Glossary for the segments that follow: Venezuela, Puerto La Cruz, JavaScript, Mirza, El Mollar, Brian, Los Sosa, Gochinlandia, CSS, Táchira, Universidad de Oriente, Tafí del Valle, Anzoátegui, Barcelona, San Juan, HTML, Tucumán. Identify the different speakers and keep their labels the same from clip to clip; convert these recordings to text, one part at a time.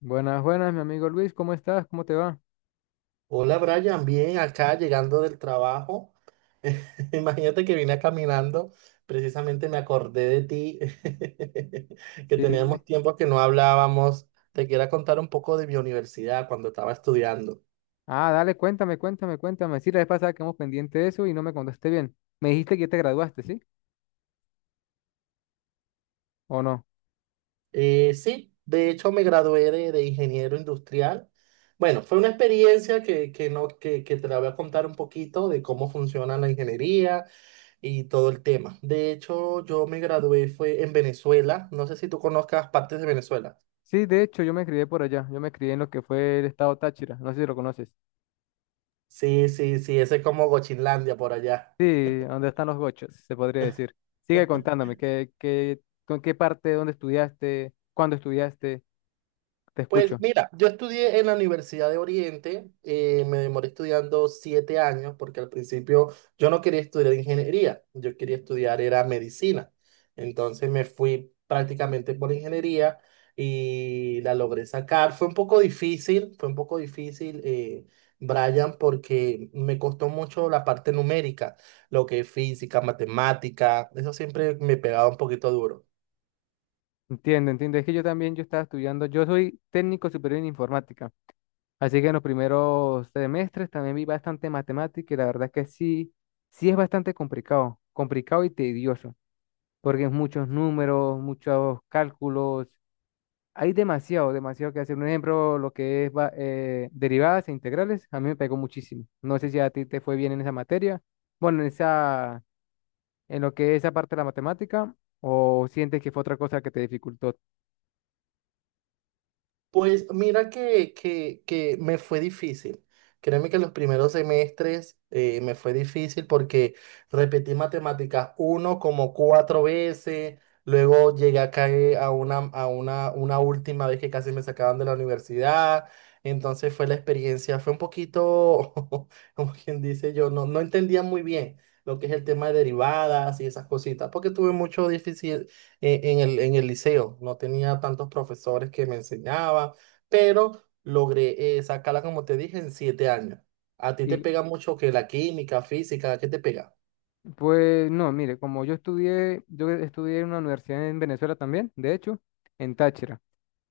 Speaker 1: Buenas, buenas, mi amigo Luis, ¿cómo estás? ¿Cómo te va?
Speaker 2: Hola Brian, bien acá llegando del trabajo. Imagínate que vine caminando, precisamente me acordé de ti, que
Speaker 1: Sí, dime.
Speaker 2: teníamos tiempo que no hablábamos. Te quiero contar un poco de mi universidad cuando estaba estudiando.
Speaker 1: Ah, dale, cuéntame, cuéntame, cuéntame. Sí, la vez pasada quedamos pendiente de eso y no me contaste bien. Me dijiste que ya te graduaste, ¿sí? ¿O no?
Speaker 2: Sí, de hecho me gradué de ingeniero industrial. Bueno, fue una experiencia que, no, que te la voy a contar un poquito de cómo funciona la ingeniería y todo el tema. De hecho, yo me gradué fue en Venezuela. ¿No sé si tú conozcas partes de Venezuela?
Speaker 1: Sí, de hecho, yo me crié por allá. Yo me crié en lo que fue el estado Táchira. No sé si lo conoces.
Speaker 2: Sí, sí, sí, ese es como Gochinlandia por allá.
Speaker 1: Sí, donde están los gochos, se podría decir. Sigue contándome, con qué parte, dónde estudiaste, cuándo estudiaste? Te
Speaker 2: Pues
Speaker 1: escucho.
Speaker 2: mira, yo estudié en la Universidad de Oriente, me demoré estudiando 7 años porque al principio yo no quería estudiar ingeniería, yo quería estudiar era medicina. Entonces me fui prácticamente por ingeniería y la logré sacar. Fue un poco difícil, fue un poco difícil, Brian, porque me costó mucho la parte numérica, lo que es física, matemática, eso siempre me pegaba un poquito duro.
Speaker 1: Entiendo, entiendo. Es que yo también, yo estaba estudiando, yo soy técnico superior en informática. Así que en los primeros semestres también vi bastante matemática y la verdad es que sí, sí es bastante complicado, complicado y tedioso, porque es muchos números, muchos cálculos, hay demasiado, demasiado que hacer. Un ejemplo, lo que es derivadas e integrales, a mí me pegó muchísimo. No sé si a ti te fue bien en esa materia, bueno, en esa, en lo que es esa parte de la matemática, o sientes que fue otra cosa que te dificultó.
Speaker 2: Pues mira que me fue difícil. Créeme que los primeros semestres me fue difícil porque repetí matemáticas uno como 4 veces, luego llegué a caer a una, a una última vez que casi me sacaban de la universidad. Entonces fue la experiencia, fue un poquito, como quien dice yo, no entendía muy bien lo que es el tema de derivadas y esas cositas, porque tuve mucho difícil, en el liceo. No tenía tantos profesores que me enseñaban, pero logré sacarla, como te dije, en 7 años. ¿A ti te
Speaker 1: Y
Speaker 2: pega mucho que la química, física, qué te pega?
Speaker 1: Pues no, mire, como yo estudié en una universidad en Venezuela también, de hecho, en Táchira.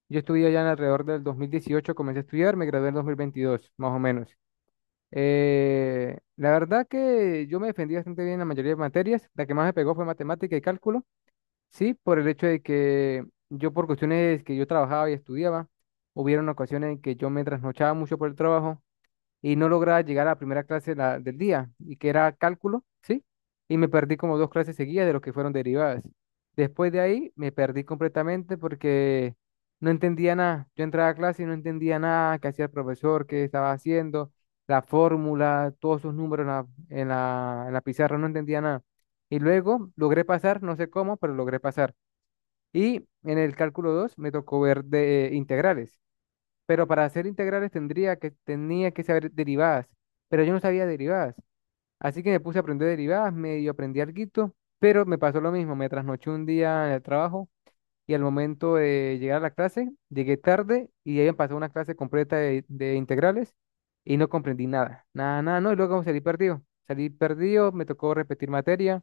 Speaker 1: Yo estudié allá en alrededor del 2018 comencé a estudiar, me gradué en 2022, más o menos. La verdad que yo me defendí bastante bien en la mayoría de materias, la que más me pegó fue matemática y cálculo, sí, por el hecho de que yo por cuestiones que yo trabajaba y estudiaba, hubieron ocasiones en que yo me trasnochaba mucho por el trabajo y no lograba llegar a la primera clase del día, y que era cálculo, ¿sí? Y me perdí como 2 clases seguidas de lo que fueron derivadas. Después de ahí me perdí completamente porque no entendía nada. Yo entraba a clase y no entendía nada, qué hacía el profesor, qué estaba haciendo, la fórmula, todos sus números en la pizarra, no entendía nada. Y luego logré pasar, no sé cómo, pero logré pasar. Y en el cálculo 2 me tocó ver de integrales, pero para hacer integrales tenía que saber derivadas, pero yo no sabía derivadas. Así que me puse a aprender derivadas, medio aprendí alguito, pero me pasó lo mismo, me trasnoché un día en el trabajo y al momento de llegar a la clase, llegué tarde y ahí me pasó una clase completa de integrales y no comprendí nada, nada, nada, no, y luego salí perdido, me tocó repetir materia,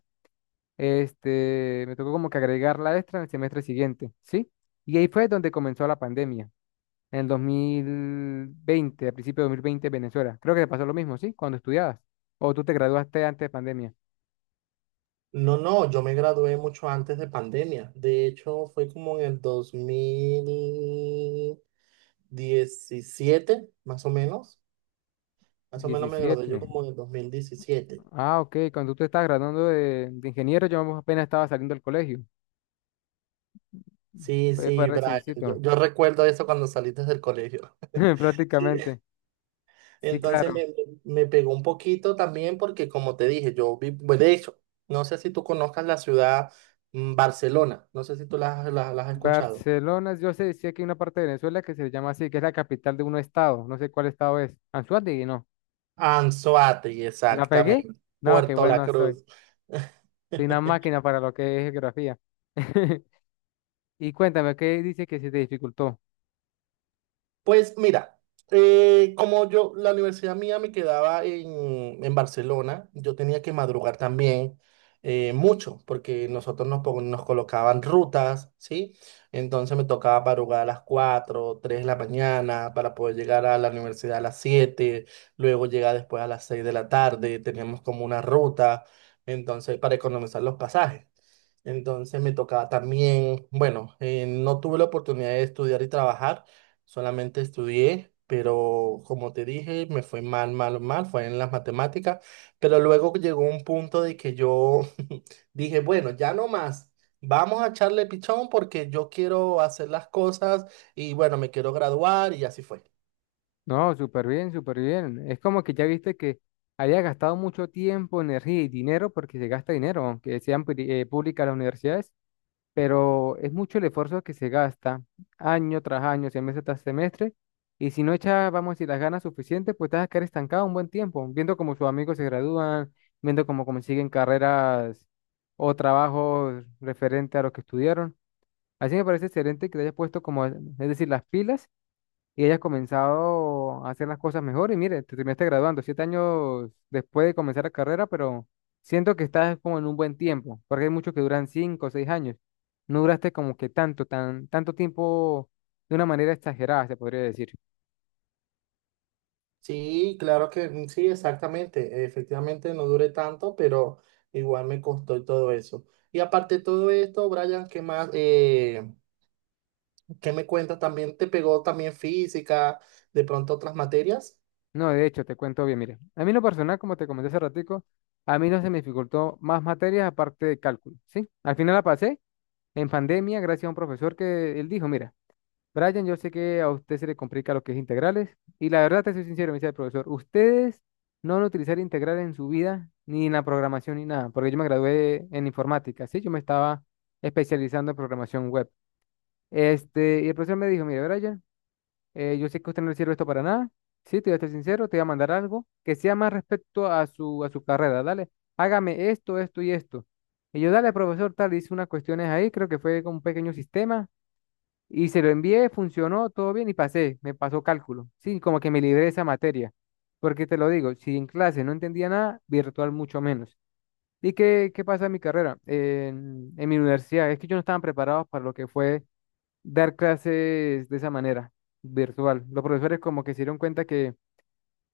Speaker 1: me tocó como que agregar la extra en el semestre siguiente, ¿sí? Y ahí fue donde comenzó la pandemia. En el 2020, a principios de 2020, Venezuela. Creo que te pasó lo mismo, ¿sí? Cuando estudiabas. O tú te graduaste antes de pandemia.
Speaker 2: No, no, yo me gradué mucho antes de pandemia. De hecho, fue como en el 2017 más o menos. Más o menos me gradué yo
Speaker 1: 17.
Speaker 2: como en el dos mil diecisiete.
Speaker 1: Ah, ok. Cuando tú te estabas graduando de ingeniero, yo apenas estaba saliendo del colegio.
Speaker 2: Sí,
Speaker 1: Fue
Speaker 2: sí, Brian. Yo,
Speaker 1: reciencito,
Speaker 2: yo recuerdo eso cuando saliste del colegio.
Speaker 1: prácticamente. Sí,
Speaker 2: Entonces
Speaker 1: claro.
Speaker 2: le- Me pegó un poquito también porque, como te dije, yo vi, bueno, de hecho, no sé si tú conozcas la ciudad Barcelona, no sé si tú la has escuchado.
Speaker 1: Barcelona, yo sé, sí que hay una parte de Venezuela que se llama así, que es la capital de un estado. No sé cuál estado es. Anzoátegui, no.
Speaker 2: Anzoátegui,
Speaker 1: ¿La pegué?
Speaker 2: exactamente.
Speaker 1: No, qué
Speaker 2: Puerto La
Speaker 1: bueno soy.
Speaker 2: Cruz.
Speaker 1: Soy una máquina para lo que es geografía. Y cuéntame, ¿qué dice que se te dificultó?
Speaker 2: Pues mira, como yo, la universidad mía me quedaba en Barcelona, yo tenía que madrugar también mucho, porque nosotros nos colocaban rutas, ¿sí? Entonces me tocaba madrugar a las 4, 3 de la mañana para poder llegar a la universidad a las 7. Luego llegar después a las 6 de la tarde, teníamos como una ruta, entonces para economizar los pasajes. Entonces me tocaba también, bueno, no tuve la oportunidad de estudiar y trabajar. Solamente estudié, pero como te dije, me fue mal, mal, mal, fue en las matemáticas, pero luego llegó un punto de que yo dije, bueno, ya no más, vamos a echarle pichón porque yo quiero hacer las cosas y bueno, me quiero graduar y así fue.
Speaker 1: No, súper bien, súper bien. Es como que ya viste que había gastado mucho tiempo, energía y dinero, porque se gasta dinero, aunque sean públicas las universidades, pero es mucho el esfuerzo que se gasta año tras año, semestre tras semestre, y si no echas, vamos a decir, las ganas suficientes, pues te vas a quedar estancado un buen tiempo, viendo cómo sus amigos se gradúan, viendo cómo consiguen carreras o trabajos referente a lo que estudiaron. Así me parece excelente que te hayas puesto como, es decir, las pilas y hayas comenzado a hacer las cosas mejor. Y mire, te terminaste graduando 7 años después de comenzar la carrera, pero siento que estás como en un buen tiempo, porque hay muchos que duran 5 o 6 años. No duraste como que tanto, tanto tiempo de una manera exagerada, se podría decir.
Speaker 2: Sí, claro que mm, sí, exactamente, efectivamente no duré tanto, pero igual me costó y todo eso. Y aparte de todo esto, Brian, ¿qué más? ¿Qué me cuentas? ¿También te pegó también física, de pronto otras materias?
Speaker 1: No, de hecho, te cuento bien, mire. A mí en lo personal, como te comenté hace ratico, a mí no se me dificultó más materias aparte de cálculo, ¿sí? Al final la pasé en pandemia gracias a un profesor que él dijo, mira, Brian, yo sé que a usted se le complica lo que es integrales y la verdad te soy sincero, me dice el profesor, ustedes no van a utilizar integrales en su vida, ni en la programación, ni nada, porque yo me gradué en informática, ¿sí? Yo me estaba especializando en programación web. Y el profesor me dijo, mire, Brian, yo sé que usted no le sirve esto para nada, sí, te voy a ser sincero, te voy a mandar algo que sea más respecto a su carrera, dale, hágame esto, esto y esto. Y yo, dale, profesor, tal, hice unas cuestiones ahí, creo que fue como un pequeño sistema y se lo envié, funcionó, todo bien y pasé, me pasó cálculo. Sí, como que me libré de esa materia. Porque te lo digo, si en clase no entendía nada, virtual mucho menos. ¿Y qué pasa en mi carrera? En mi universidad, es que yo no estaban preparados para lo que fue dar clases de esa manera, virtual. Los profesores como que se dieron cuenta que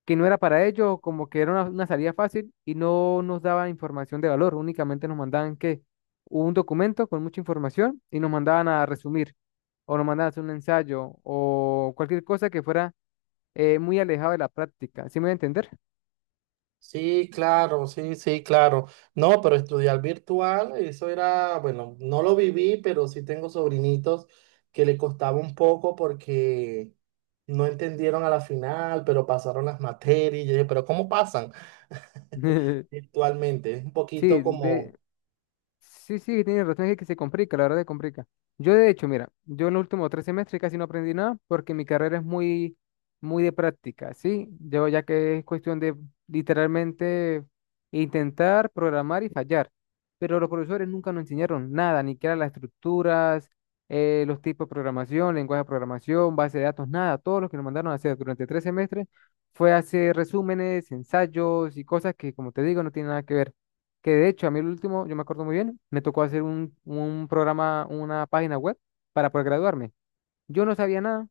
Speaker 1: que no era para ellos, como que era una salida fácil y no nos daban información de valor, únicamente nos mandaban que un documento con mucha información y nos mandaban a resumir o nos mandaban a hacer un ensayo o cualquier cosa que fuera muy alejado de la práctica. ¿Sí me voy a entender?
Speaker 2: Sí, claro, sí, sí, claro. No, pero estudiar virtual, eso era, bueno, no lo viví, pero sí tengo sobrinitos que le costaba un poco porque no entendieron a la final, pero pasaron las materias. Y yo dije, pero ¿cómo pasan virtualmente? Es un poquito
Speaker 1: Sí.
Speaker 2: como,
Speaker 1: Sí, sí, tienes razón, es que se complica, la verdad se complica. Yo de hecho, mira, yo en los últimos 3 semestres casi no aprendí nada porque mi carrera es muy, muy de práctica, ¿sí? Yo ya que es cuestión de literalmente intentar programar y fallar, pero los profesores nunca nos enseñaron nada, ni qué eran las estructuras, los tipos de programación, lenguaje de programación, base de datos, nada. Todo lo que nos mandaron a hacer durante 3 semestres fue hacer resúmenes, ensayos y cosas que, como te digo, no tienen nada que ver. Que de hecho, a mí el último, yo me acuerdo muy bien, me tocó hacer un programa, una página web para poder graduarme. Yo no sabía nada,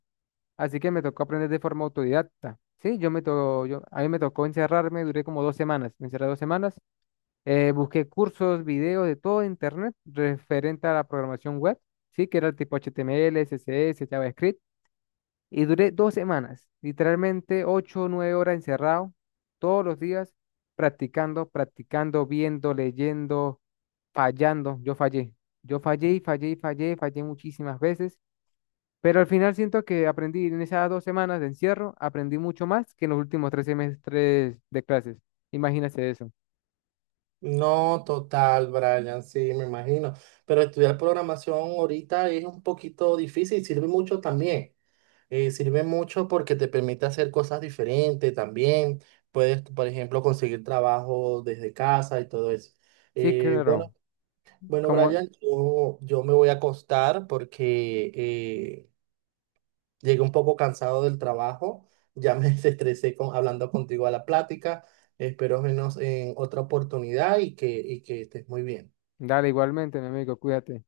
Speaker 1: así que me tocó aprender de forma autodidacta. Sí, yo me to yo, a mí me tocó encerrarme, duré como 2 semanas, me encerré 2 semanas, busqué cursos, videos de todo internet referente a la programación web, sí, que era el tipo HTML, CSS, JavaScript. Y duré 2 semanas, literalmente 8 o 9 horas encerrado, todos los días, practicando, practicando, viendo, leyendo, fallando. Yo fallé. Yo fallé y fallé y fallé, fallé muchísimas veces. Pero al final siento que aprendí en esas 2 semanas de encierro, aprendí mucho más que en los últimos 3 semestres de clases. Imagínate eso.
Speaker 2: no, total, Brian, sí, me imagino. Pero estudiar programación ahorita es un poquito difícil, sirve mucho también. Sirve mucho porque te permite hacer cosas diferentes también. Puedes, por ejemplo, conseguir trabajo desde casa y todo eso.
Speaker 1: Sí, claro.
Speaker 2: Bueno, bueno,
Speaker 1: Como,
Speaker 2: Brian, yo me voy a acostar porque llegué un poco cansado del trabajo. Ya me desestresé con, hablando contigo a la plática. Espero vernos en otra oportunidad y que estés muy bien.
Speaker 1: dale igualmente, mi amigo, cuídate.